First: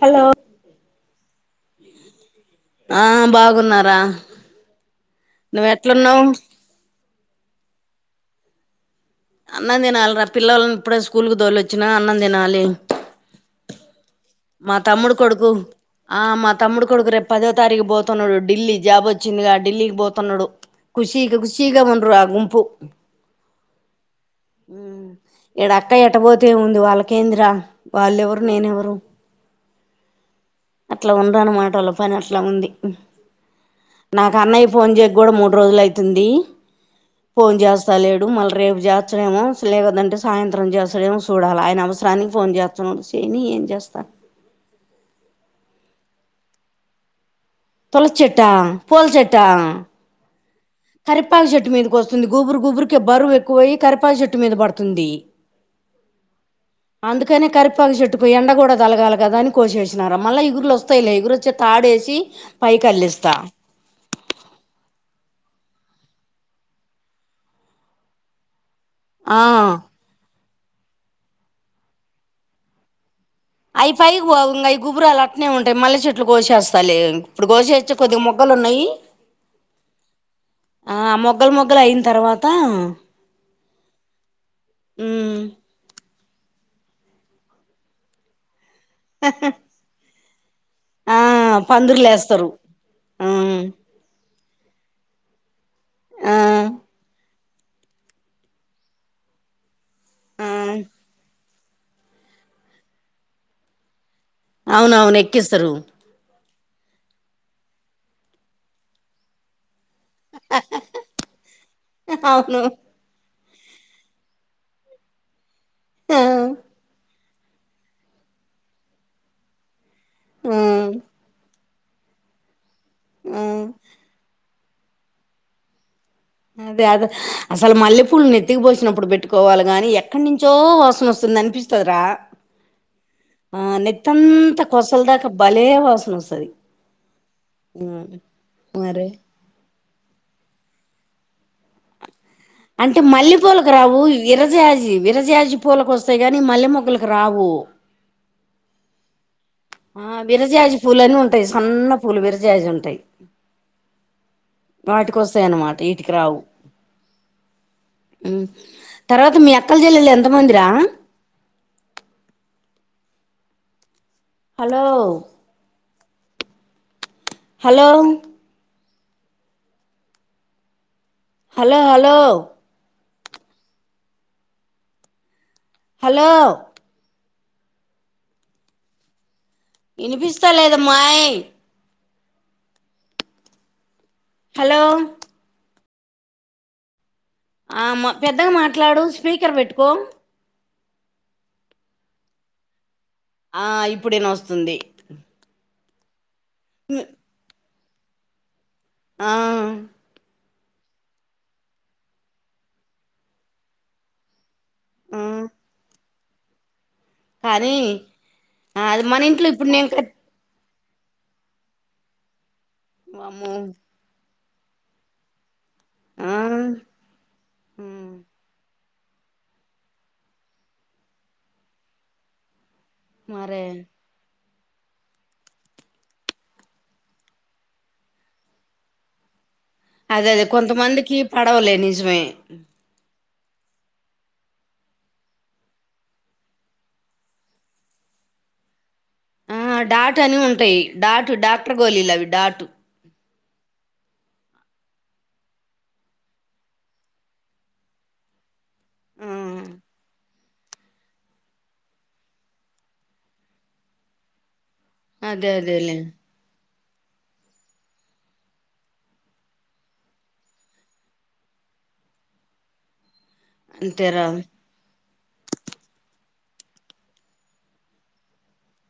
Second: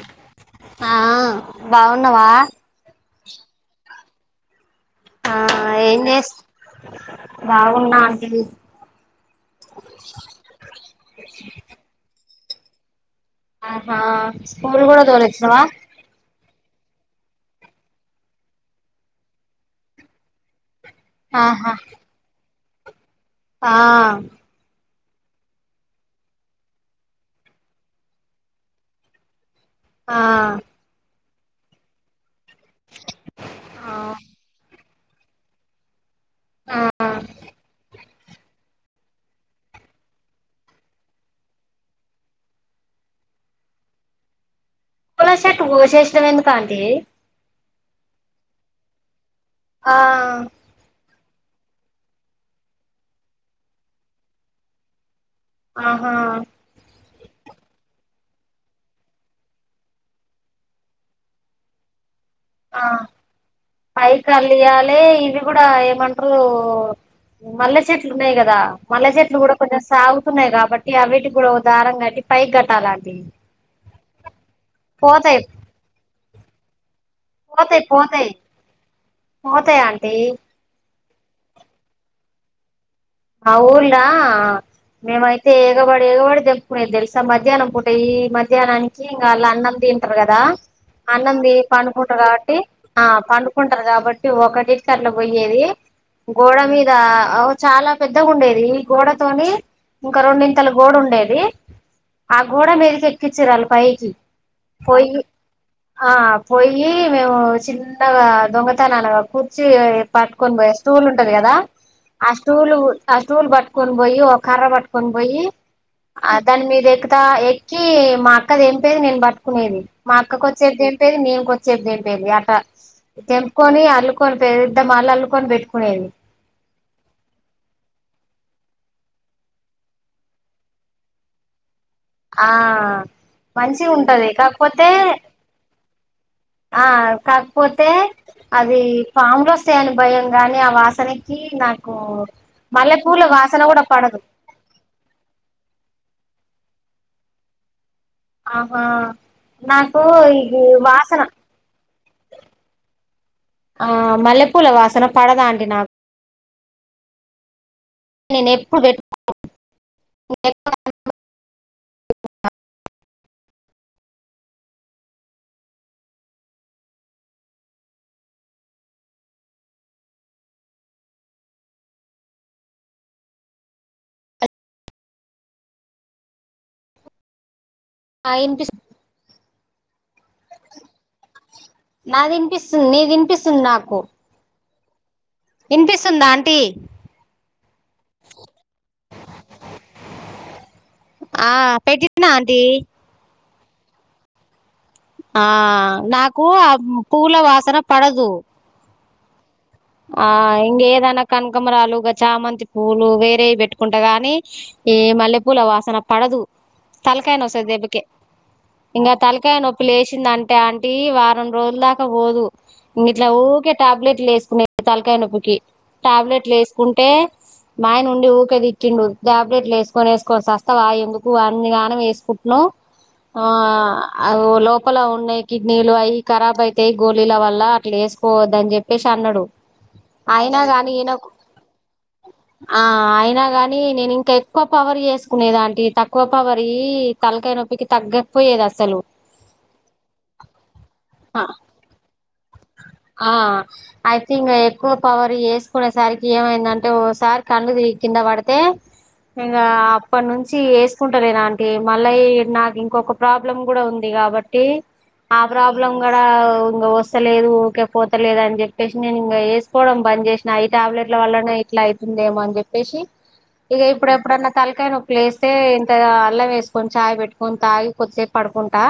Hello ఆ బాగున్నావా ఆ బాగున్నారా ఆ నువ్వు ఏం ఎట్లున్నావు చేస్ బాగున్నా అంటీ అన్నం తినాలి రా పిల్లలని ఇప్పుడే స్కూల్కి దోళొచ్చినా అన్నం తినాలి ఆహా మా స్కూల్ కూడా తమ్ముడు కొడుకు దూరొచ్నావా ఆ మా తమ్ముడు కొడుకు రేపు పదో తారీఖు పోతున్నాడు ఢిల్లీ జాబ్ వచ్చిందిగా ఢిల్లీకి పోతున్నాడు ఖుషీ గా ఆహా ఖుషిగా ఉండ్రు ఆ గుంపు ఆ ఈడ అక్కాయ్ ఎట్టబోతే ఏముంది వాళ్ళకేంద్రా వాళ్ళెవరు నేనెవరు ఆ అలా ఉండ్రు అన్మాట వాళ్ళ పని అట్లా ఉంది నాకు అన్నయ్ ఫోన్ చేయ్ కూడా మూడు రోజులు అయ్ తుంది ఆ ఫోన్ చేస్తా లేడు మళ్ళీ రేపు చేత్ డేమో స్లే కదంటే సాయంత్రం చేస్సడేమో సూడాల ఆయన అవసరానికి ఫోన్ చేస్తాండు చెయ్ని ఏం చేస్తా పూల చెట్లు కోసేసినావ్ ఎందుకు ఆంటీ తులసి చెట్టా పూల్చె ఆ కరిపాక్ చెట్టు మీదకి వస్తుంది గొబురు గుబురిక బరువు ఎక్కువయ్యి కరెపాక్ చెట్టు మీద పడుతుంది ఆహా అందుకనే కరెపాకు చెట్ పోయి ఎండ కూడా తలగాలి కదా అని కోసేష్నా రా మళ్ళా ఇగుర్లు వస్తాయ్లే ఇగురు వస్తే తాడేసి ఆ పైకి అల్లిస్తా పై కళ్ళేయాలే ఇది అ కూడా ఏమంట్రు మల్లె చెట్లు ఉన్నాయ్ కదా మల్లె ఆ చెట్లు కూడా కొంచెం సాగుతున్నాయి కాబట్టి అవిటి కూడా ఒక దారం కట్టి పైకి కట్టాల ఆంటి అవి పైకి పోం అ గుబురాలు అట్నే ఉంటాయి మల్లె చెట్లు కోసేస్తాలే ఇప్పుడు పోతాయి గోషేష్తే కొద్దిగా పోతాయి మొగ్గలు ఉన్నాయి పోతాయి ఆంటీ ఆ మొగ్గలు మొగ్గలు అయిన తర్వాత ఆ ఊర్లా ఉమ్ మేమైతే ఎగబడి ఎగబడి దెప్ ంపుకునేది దెల్సా మధ్యాహ్నం పూట ఈ మధ్యానానికి ఇంకా ఆళ్ళదుర్గ్ అన్నం తింటారు కదా ఆ అన్నంది పందిర్లు పండుకుంటారు ఏస్తారు కాబట్టి ఆ ఉమ్ పండుకుంటారు కాబట్టి ఒకటి కట్ల పోయ్యేది ఆ గోడ మీద ఒ చాలా పెద్దగా ఉండేది ఈ గోడ తోని ఇంకా ఆ రెండింతల గోడ ఉండేది ఆ గోడ మీదకి ఎక్కిచ్చిర్ వాల్ పైకి అవునవును ఎక్కిస్తరు పోయ్యి మేము చిన్నగా దొంగతనాలుగా కుర్చి ఏ పట్టుకొని పోయ స్టూల్ ఉంటది కదా ఆ అవును స్టూలు ఆ స్టూల్ పట్కొని పోయ్యి ఓ కర్ర పట్టుకొని పోయ్యి ఆ దాని మీద ఎక్తా ఎక్కి మా అక్క తెంపేది నేను పట్టుకునేది మా అక్క ఆ కొంచెప్ దెంపేద్ నేను కొంచెంప్ దెంపేద్ అట్ట తెంపేది ఆ తెంపుకొని అల్లుకొ పెద్ద మళ్ళ అల్లుకొని పెట్టుకునేది అదే అదే అసలు మల్లె పూలు నెత్తికిపోసినప్పుడు పెట్టుకోవాలి గాని ఎక్కడ్నుంచో వాసన వస్తుంది అనిపిస్ ఆ ఆ మంచిగా ఉంటది నెత్తంతా కాకపోతే కొసల్ దాకా భలే వాసన వస్తది ఆ కాక్పోతే ఉమ్ అది మరి పామ్ లు వస్తాయను భయం గాని ఆ వాసనకి నాకు అంటే మల్లెపూల మల్లె వాసన పూలకు కూడా రావు పడదు విరజాజి విరజాజి పూలకు వస్ వస్తాయ్ గానీ మల్లె మొగ్గలకు రావు ఆహా! నాకు ఆ ఇది విరజాజ్ పూలు అన్న వాసన ఉంటాయ్, సన్న పూలు విరజాజ్ ఉంటాయి ఆ మల్లెపూల వాసన వాటికి పడదా అండి వస్తాయన్మాట నాకు వీటికి రావు ఉ నేను ఎప్పుడు పెట్టు తర్వాత మీ అక్కల్ చెల్లెలు ఎంత మందిరా hello hello hello hello hello ఆ ఇనిపిస్ వినిపిస్తలేదమ్మాయ్ నాద్ ఇనిపిస్తుంది నీ ఇనిపిస్తుంది నాకు హలో వినిపిస్తుందా ఆంటీ ఆ మా పెద్దగా మాట్లాడు స్పీకర్ పెట్టుకో ఆ పెట్టినా ఆంటీ ఆ ఇప్పుడు ఇనోస్తుంది. ఆ నాకు ఆ పూల వాసన పడదు ఆ ఆ ఇంక ఏదైనా కనకమ్మరాలు చామంతి పూలు వేరేవి పెట్టుకుంటా గానీ ఏ ఆ మల్లెపూల వాసన పడదు తలకాయ నొసది కానీ దెబ్బకే అది ఇంకా ఆ మన ఇంట్లో తలకాయ ఇప్పుడు నొప్పి నేను కట్ లేసింది అంటే అం టి వారం రోజుల దాకా పోదు ఇట్ల వామ్మో ఊకే టాబ్లెట్లు లేసు తలకాయనొప్పికి ఆ టాబ్లెట్లు వేసుకుంటే మాయన ఉండి ఊకే తి టిండు ట్యాబ్లెట్లు వేసుకొనే వేసుకోవ సస్తవా ఎందుకు అన్ని గనం వేసుకుంటున్నావ్ ఆ మరే అవు లోపల ఉన్నయి కిడ్నీలు అవి కరాబ్ అయితాయి గోలీల వల్ల అట్లా వేసుకోవద్ద అని చెప్పేసి అన్నాడు అదే అదే అయినా కానీ కొంతమందికి ఇనకు పడవలే నిజమే ఆ ఆయి గాని నేను ఇంకా ఎక్కువ పవర్ చేసుకునేది అంటీ తక్కువ పవర్ తలకాయ నొప్పికి తగ్గ పోయేదసలు ఆ డాట్ అని ఉంటయి డాటు ఆ డాక్టర్ గోలీలు అవి డాటు ఆ ఐ థింక్ ఎక్కువ పవర్ వేసుకునేసరికి ఏమైందంటే ఓసారి కళ్ళు తిరిగి కింద కింద వడితే ఆ ఇంకా అప్ప నుంచి చ్చి ఏసుకుంటలేనాంటీ మళ్ళ ఏ నాకు ఇంకొక ప్రాబ్లం కూడా ఉంది కాబట్టి ఆ అదే ప్రాబ్లం అదేలే కూడా ఇంగ వస్ లేదు ఓకే పోతలేదు అని చెప్పేసి నేను ఇంక వేసుకోవడం బంద్ చేసిన ఈ టాబ్లెట్ల వల్లనే ఇట్లా ఐతుంది అవుతుందేమో అని చెప్పేసి ఇక ఇప్పుడు అంతేరా ఎప్పుడన్నా తలకాయ నొప్ లేస్తే ఇంత అల్లం వేసుకొని చాయ్ పెట్టుకొని తాగి కొద్దిసేపు పడుకుంటా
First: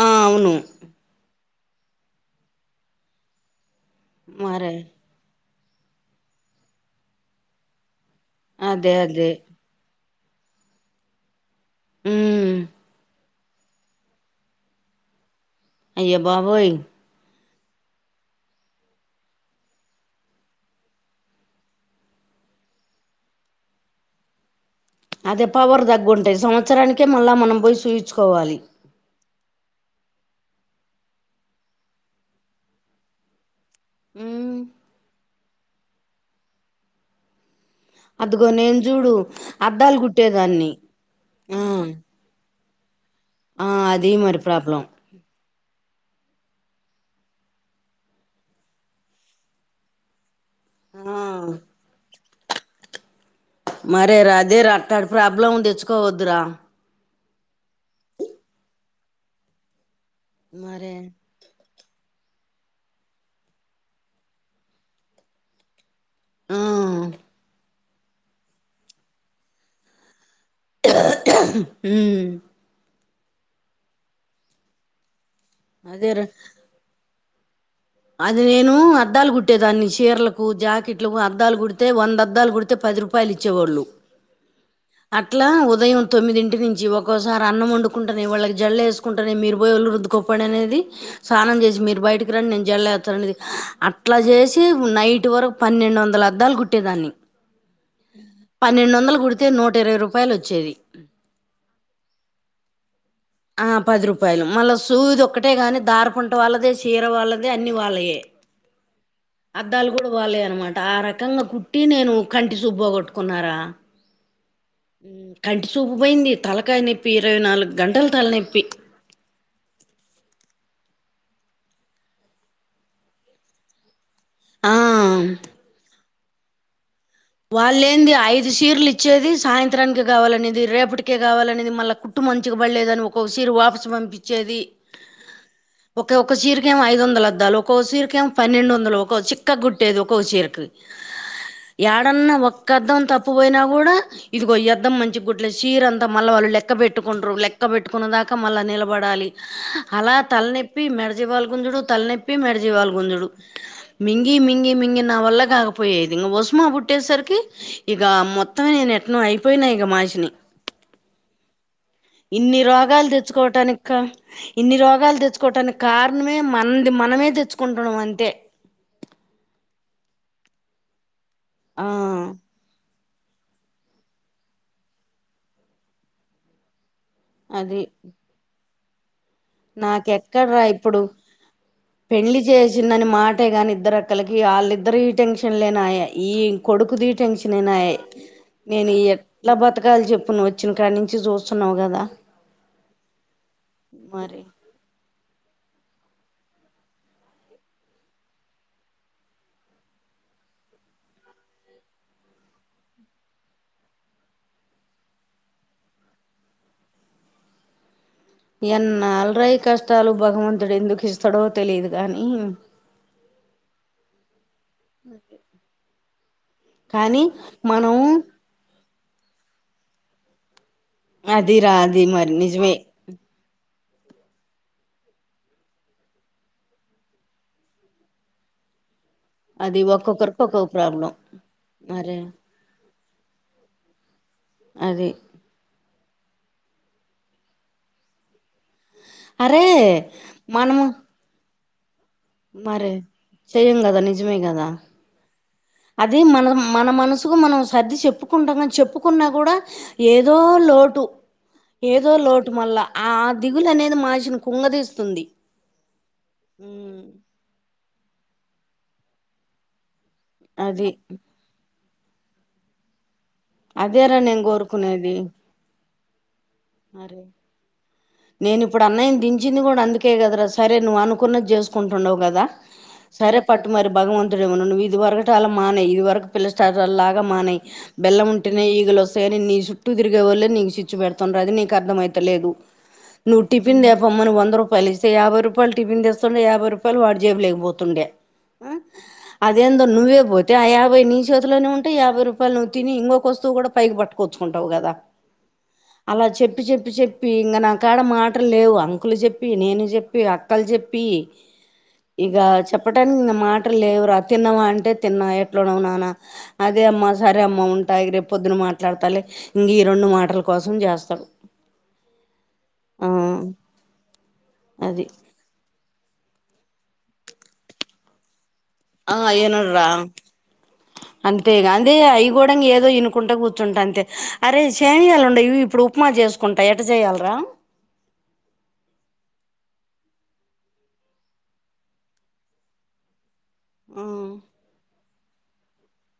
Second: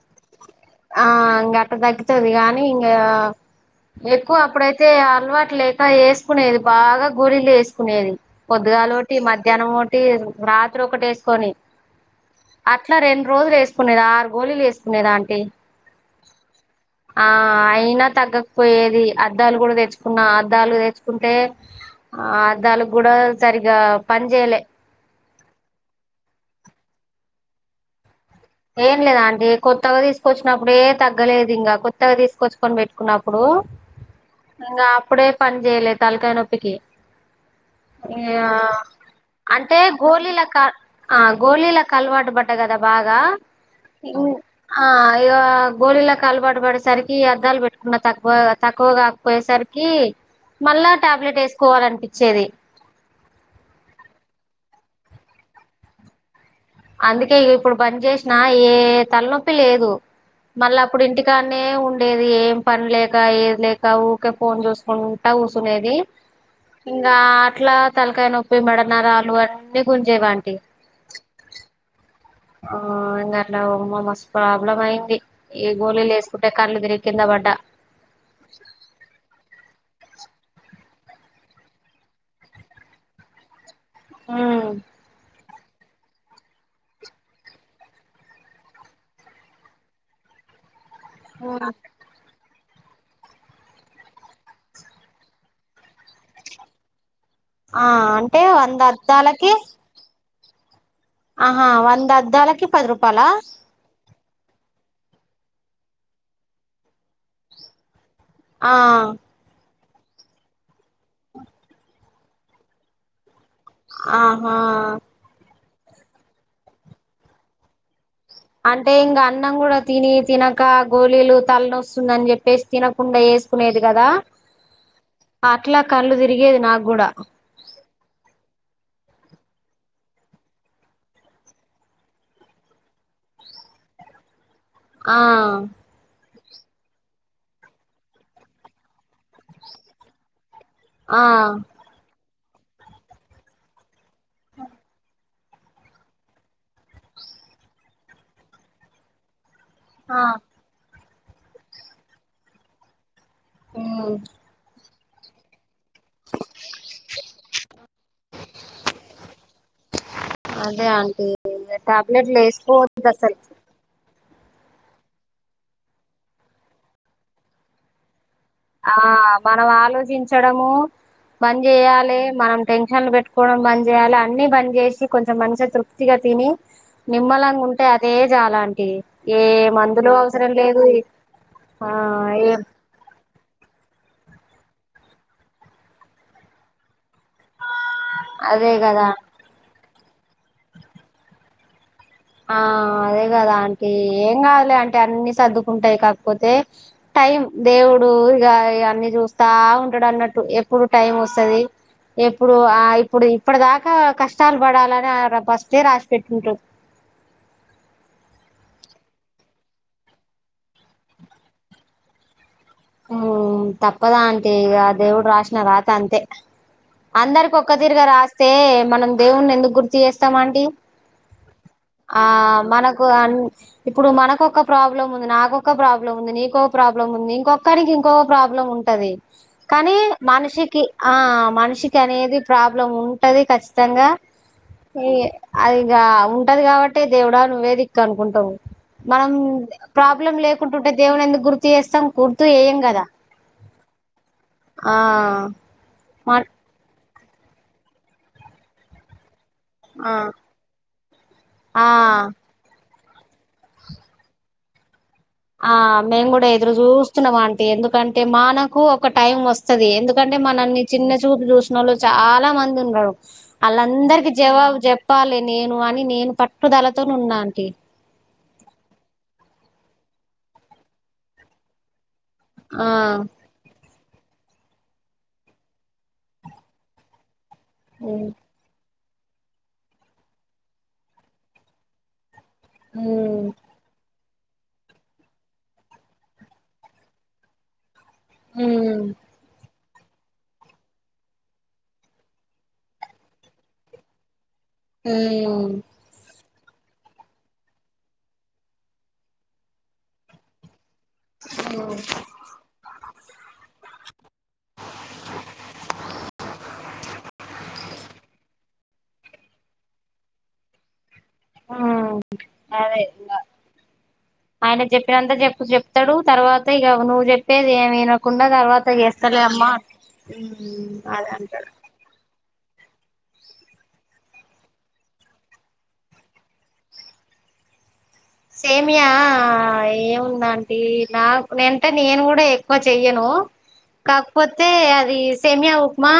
ఆ అవును ఆ ఇంకా అట్ట తగ్గుతది గానీ ఇంకా ఎక్కువ మరే అప్పుడైతే అలవాటు లేక వేసుకునేది బాగా గోలీలు వేసుకునేది పొద్గల అదే ఒకటి అదే మధ్యాహ్నం ఒకటి రాత్రి ఒకటి వేసుకొని ఉమ్ అట్లా రెండు రోజులు వేసుకునేది ఆరు గోళిలు వేసుకునేది ఆంటీ అయ్య బాబోయ్ ఆ అయినా తగ్గకపోయేది అద్దాలు కూడా తెచ్చుకున్నా అద్దాలు తెచ్చుకుంటే ఆ అదాలు కూడా సరిగా పని చేయలే అదే పవర్ తగ్గుంటయి సంవత్సరానికే మళ్ళా మనం పోయి సుయిచ్ ఏం లేద్ ఆంటీ కొత్ కొత్తగా తీసుకొచ్చినప్పుడే తగ్గలేదు ఇంకా కొత్తగా తీసుకొచ్చుకొని పెట్టుకున్నప్పుడు ఉమ్ ఇంగ అప్పుడే పని చెయ్యలే తల్కాయ నొపికి అదిగో నేను చూడు అంటే అద్దాలు గోళల కుట్టేదాన్ని ఆ గోళల అలవాటు బట్టటి [unintelligible] కద బాగ ఆ అది మరి ప్రాబ్లం ఆ ఇగ గోలిలలికి అలవాటు పడేసరికి అద్దాలు పెట్టుకున్న తక్కువ తక్కువగా కాకపోయేసరికి మళ్ళా ఆ టాబ్లెట్ వేసుకోవాలనిపిచేది మరేరా అదే రా అట్టాటి ప్రాబ్లం తెచ్చుకోవద్రా అందుకే ఇగ ఇప్పుడు బంద్ చేసిన ఏ తలనొప్పి లేదు మళ్ళ మరే అప్పుడు ఇంటికానే ఉం లేదు ఏం పని లేక ఏది లేక ఊకే ఫోన్ చూసుకుంటా కూచునేది ఆ ఇంగ అట్లా తలకాయ నొప్పి మెడ నరాలు అన్నీ గుంజేవాంటి ఉం ఆ ఇంగ అట్లా అమ్మో మస్తు ప్రాబ్లం అయింది ఈ గోలీలు అదేరా వేసుకుంటే కళ్ళు తిరిగి కింద పడ్డా అది నేను అద్దాలు కుట్టేదాన్ని చీరలకు జాకెట్లకు అద్దాలు కుడితే వంద అద్దాలు కుడితే పది రూపాయలు ఇచ్చేవాళ్ళు ఆ ఇలా ఉదయం తొమ్మిదింటి నుంచి ఒకోసారి అన్నం వండుకుంటేనే వాళ్ళకి జళ్ళ వేసుకుంటేనే మీరు బోయు వొళ్ళు రుద్దుకో అనేది స్నానం చేసి మీరు బయటకి రండి నేను జడలు యేత్త అనేది అట్లా చేసి నైట్ వరకు పన్నెండు వందల అద్దాలు కుట్టేదాన్ని ఆ అంటే వంద పన్నెండు వందలు కుడితే అద్దాలకి నూట ఇరవై రూపాయలు వచ్చేది ఆహా వంద అద్దలకి పది రూపాయ ఆ పది రూ పాయలు మళ్ళ సూది ఒక్కటే కానీ దార పుంట వాళ్ళదే చీర వాళ్ళదే అన్ని వాళ్ళయే ఆ అద్దాలు కూడా వాల్లయే అనమాట ఆ రకంగా కుట్టి నేను కంటి చూపు పోకొట్టుకున్నారా ఆ చూపు పోయింది తలకాయ నొప్పి ఇరవై నాలుగు గంటల తలనొప్పి అంటే ఇంగ అన్నం కూడా తిని తినక గోళీలు తల నో స్తుంది అని చెప్పేసి తినకుండా వేసుకునేది కదా ఆ అట్లా కళ్ళు తిరిగేది నాకు కూడా వాళ్ళు ఏంది ఐదు షీర్లు వచ్చేది సాయంత్రానికి కావాలనేది రేపటికే కావాలనేది మళ్ళ కుట్టు మంచిగా పడలేద అని ఒకొక చీర వాపసు పంపిచేది ఆ ఒక చీర కి ఏమో ఐదు వందలు అద్దాలు ఒక్కొ చీర కి ఏమో పన్నెండు వందలు ఒక చిక్కగా గుట్టేది ఒకో చీరకి ఆ ఏడన్నా ఒక్క అద్దం తప్పు పోయినా కూడా ఇదిగయ అద్దం మంచి గుట్టలే చీర అంతా మళ్ళ వాళ్ళు లెక్క పెట్టుకుంట్రు లెక్క పెట్టుకున్న దాకా మళ్ళా నిలబడాలి అలా ఆ తలనొప్పి మెడజివాళ గుంజుడు తలనొప్పి మెడజివాళ గుంజుడు ఉమ్ మింగి మింగి మింగి నా వళ్ల కాక పోయేది ఇంగ మా పుట్టేసరికి ఇగ మొత్తమే నేను ఎట్న అయిపోయినా ఇగా మాచని అదే ఆంటీ టాబ్లెట్లు ఇన్ని రోగాలు వేసుకోవద్దు అసలు తెచ్చుకోవటానికి కా ఇన్ని రోగాలు తెచ్చుకోవటానికి కారణమే మనది మనమే తెచ్చుకుంటున్నాం అంతే ఆ మనం ఆలోచించడము బని ఆ చేయాలి మనం టెన్షన్లు పెట్టు కోడం బంద్ చేయాలి అన్ని బంద్ చేసి కొంచెం మంచిగా తృప్తిగా తిని నిమ్మలంగా అది ఉంటే అదే జాలాంటి ఏ మందులు అవసరం నాకెక్కడ్రా లేదు ఇప్పుడు ఆ ఏం టే గాని ఇద్దరు అక్కలకి వాళ్ళిద్దరు ఈ టెన్షన్ లేనాయ ఈ కొడుకు దీట్ టెన్షన్నాయే అదే నేను కదా ఎట్లా బతకలే చె ఇప్పుడు నువ్వు వచ్చిన కనుంచి చూస్తున్నావు కదా ఆ అదే కదా అంటీ ఏం మరి కాదులే అం టన్ని సర్దుకుంటాయి కాకపోతే టైం దేవుడు ఇగ్ ఇయ్యన్ని చూస్తా ఉ టాడన్నట్టు ఎప్పుడు టైం వస్తది ఎప్పుడు ఆ ఇప్పుడు ఇప్పటి దాకా కష్టాలు పడాలని ఫస్టే రాసి పెట్టుంటారు ఎన్నాలురాయి కష్టాలు భగవంతుడు ఎందుకు ఇస్తాడో తెలిదు కాని మ్ తప్పదు అంటి ఇగ అ దేవుడు రాసిన రాత అంతే కానీ అందరికి ఒక్క మనం తిరిగా రాస్తే మనం దేవుని ఎందుకు గుర్తు చేస్తాం అంటి అది రా అది ఆ మరి నిజమే మనకు అన్ ఇప్పుడు మనకొక్క ప్రాబ్లం ఉంది నాకొక ప్రాబ్లం ఉంది నీకొక ప్రాబ్లం ఉంది ఇంకొ కానికి ఇంకో ప్రాబ్లం ఉంటది అది కానీ ఒక్కొక్కరికి ఒక్కొక్క మనిషికి ప్రాబ్లం ఆ మనిషికి అరే అనేది ప్రాబ్లం ఉంటది ఖచ్చితంగా అది ఈ అదిగ ఉంటది కాబట్టి దేవుడా నువ్వే దిక్కనుకుంటాం మనం అరే ప్రాబ్లం లేకుంటుంటే దేవున్ని ఎందుకు గుర్తు చేస్తాం గుర్తు చేయం మరే కదా చెయ్యం కదా నిజమే కదా ఆ అది మ మన మనసుకు మనం సర్ది చెప్పుకుంటాం కని చెప్పుకున్నా కూడా ఆ ఏదో లోటు ఆ ఏదో లోటు మళ్ళా ఆ దిగులు అనేది మాషిని కుంగదీస్తుంది ఆ మేము కూడా ఎదురు ఉమ్, చూస్తున్నాం అంటి ఎందుకంటే మానకు ఒక టైం వస్తది ఎందు కంటే మనల్ని అది చిన్న చూపు చూసిన వాళ్ళు చాలా మంది ఉన్నారు అదేరా వాళ్ళందరికి నేను జవాబు చెప్పాలి నేను అని నేను పట్ అరే నేను ఇప్పుడు అన్నయ్యను దించ్ కూడా అందుకే కదరా సరే నువ్వు అనుకున్నది చేసుకుంటుండవు కదా ఆ సరే పట్టు మరి భగవంతుడే ఉన్నాడు నువ్వు ఇది వరకు అలా మానేయ్ ఇది వరకు పిల్లసస్టలాగా మానేయ్ బెళ్ళం ఉమ్ ఉంటేనే ఈగలోస్తాయని నీ చుట్టూ తిరిగే వాళ్లే నీ చిచ్చు పెడతా తండ్రు అది నీకు అర్ధమైత లేదు నువ్ ఉమ్ టిఫిన్ తెపో మ్మని వంద రూపాయలు ఇస్తే యాబై రూపాయలు టిఫన్ తెస్తుండే యాభై రూపాయలు వాడి జేబులోకి పోతుండే ఉమ్ అది ఎం నువ్వే పోతే ఆ యాభై నీ చేతిలోనే ఉంటయి యాభై రూపాయలు నువ్వు తిని ఇంకొక వస్తువు కూడా పైకి పట్టుకోచ్ మ్ అలా చెప్పి చెప్పి చెప్పి ఇంగ నా కాడ మాటలు లేవు అంకులు చెప్పి నేను చెప్పి అక్కలు చెప్ ప్పి ఇగ చెప్పడానికి మ మాటలు లేవు రా తిన్నావా అంటే తిన్నా ఎట్లున్నవ్ నాన్న అదే అమ్మా సరే అమ్మా ఉంటాయి ఇగ రేప్ పొద్దు న మాట్లాడతాలే ఇంగ ఈ రెండు మాటల కోసం చేస్ అ అదే ఆ ఇంగ ఆయన అది చెప్పినంతా చెప్ చెప్ త్తడు తర్వాత ఇగ నువ్వు చెప్పేది ఏమి వినకుం డ తర్వాత ఆ చేస్తలే అమ్మా ఏనుర్రా అదే అంతేగా అంటాడు అందే అవి కూడా ఏదో వినుకుంట కూర్చుంటా అంతే అరే సెమీయాలు ఉండయి ఇప్పుడు ఉప్మా చేసుకుంటా ఎట్ట చేయ్యాలీరా [inaudible] సేమీయా ఏముందండి నా అంటే నేను కూడా ఎక్కువ చెయ్యను కాకపోతే అది సేమ్యా ఉప్మా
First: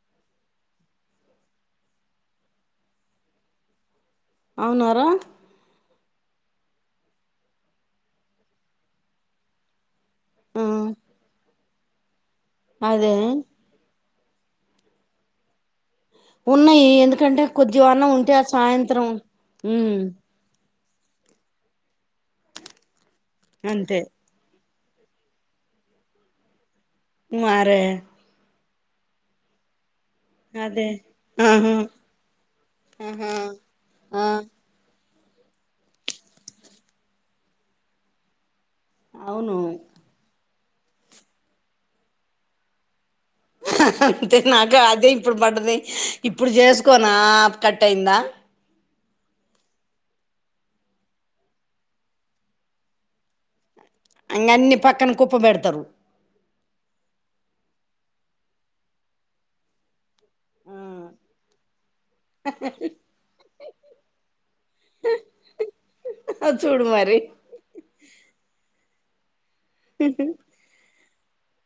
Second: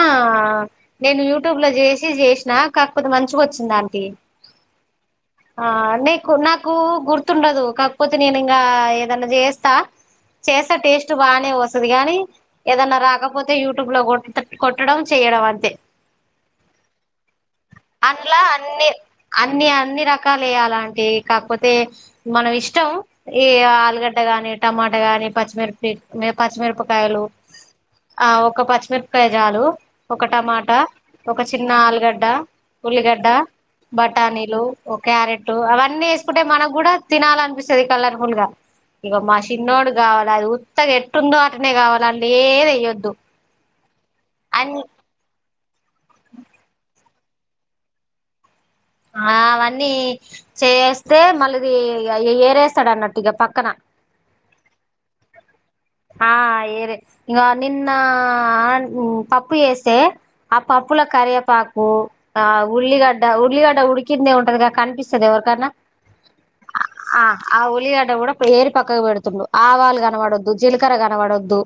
నేను యూట్యూబ్ ల చేసి చేసిన కాకపోతే మంచిగా వచ్చింది అంటి అవునారా క్ నాకు గుర్తుండదు కాకపోతే నేను ఇంకా ఏదన్నా చేస్తా చేసే టేస్ట్ బాగానే వస్తుంది గానీ ఏదన్నా అదే రాకపోతే యూట్యూబ్ లో కూడా అంతే కొట్టడం చెయ్యడం అంతే ఉన్నయి ఎందుకంటే కొంచెం అన్నం ఉంటే అందులా అది అన్ని సాయంత్రం అన్ని ఉమ్ అన్ని రకాలు ఎయాల కాకపోతే మనం ఇష్టం ఏ అంతే ఆలుగడ్డ కాని టమాటా గాని పచ్చిమిరప పచ్చిమిరపకాయలు మరే ఆ ఒక్క పచ్చిమిరపకాయ చాలు ఒక టమాటా అదే ఒక చిన్న ఆహా ఆలుగడ్డ ఉల్లిగడ్డ ఆహా ఆ బఠానీలు క్యారెట్టు అవన్నీ వేసుకుంటే మనకు కూడా తినాలనిపిస్తది కలర్ ఫుల్ గా ఇక మా అవును షిన్నోడు కావాలి అది ఉత్తగా ఎట్టుందో అటనే కావాల అల్లా ఏం ఎయ్యొద్దు హహ తిన్నాకా అదే ఇప్పుడు పడుదే ఇప్పుడు చేసుకోనా కట్ అయిందా ఆ అవన్నీ చేస్తే మళ్లీ మళ్లీ ఏ ఏరేస్తాడు అన్నట్టు ఇగ పక్కన ఇంగ అన్ని పక్కన కుప్ప పెడతరు ఆ ఏరే నిన్న పప్పు వేస్తే ఆ పప్పు పప్పుల కరియాపాకు ఆ ఉల్లిగడ్డ ఉల్లిగడ్డ ఉడికిందే ఉంటదిగా కనిపిస్తద ఎవరికన్నా ఆ చూడు మరి ఆ ఆ ఉల్లిగడ్డ కూడా ఏరి పక్కకు పెడుతడు ఆవాలు కనబడద్ జీలకర్ర కనబడదు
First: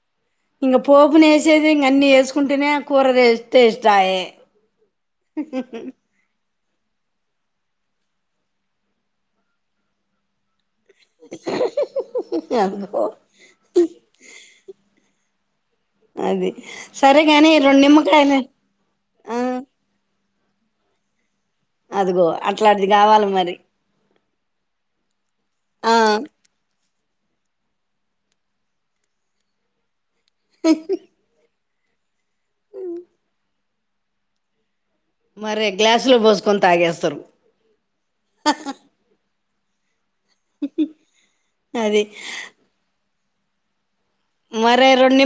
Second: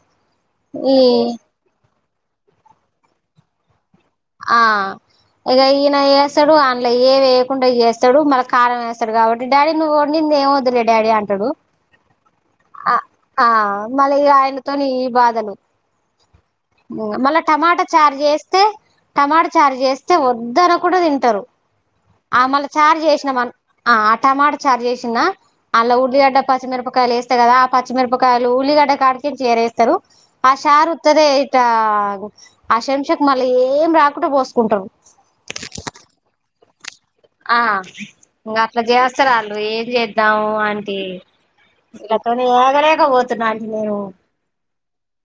ఇంక పోపునేసేది ఇంక అన్ని వేసుకుంటేనే కూర టేస్ ఆ ఇగ ఈయన ఏ సడు మళ్ళ ఏ వేయకుండా చేస్తడు మళ్ళ కారం వేస్తడు కాబట్టి డాడీ నువ్వొండింది ఏం వద్దులే డాడీ అంటడు ఆ అదిగో ఆ మళ్ల ఇగ ఆయనతోని ఈ బాధలు అది సరే మళ్ల గాని రెండు టమాటా చార్ నిమ్మకాయలు చేస్తే ఆ టమాట చార్చేస్తే వద్దనకుండా తింటారు అదిగో ఆ మళ్ళీ అట్లాంటిది చార్ కావాలి చేసినామన్ మరి ఆ అట్ టమాట చార్ చేసిన్నా ఆ అల్లా ఉల్లిగడ్డ పచ్చిమిరపకాయలు ఏస కదా ఆ పచ్చిమిరపకాయలు ఉల్లిగడ్డ కాడికి ఎరేస్తారు ఆ చారు ఉత్తదే ఆశంషకు మళ్ళీ ఏం రాకుండా పోసుకుంటరు మర్రే గ్లాస్లో పోసుకొని తాగేస్ ఆ అట్లా చేస్తరు ఆల్లు ఏం చేద్దాము ఆంటీ అది ఇళ్లతోటి ఏగలేకపోతున్న ఆంటీ నేను మరే రెండు నిమ్మ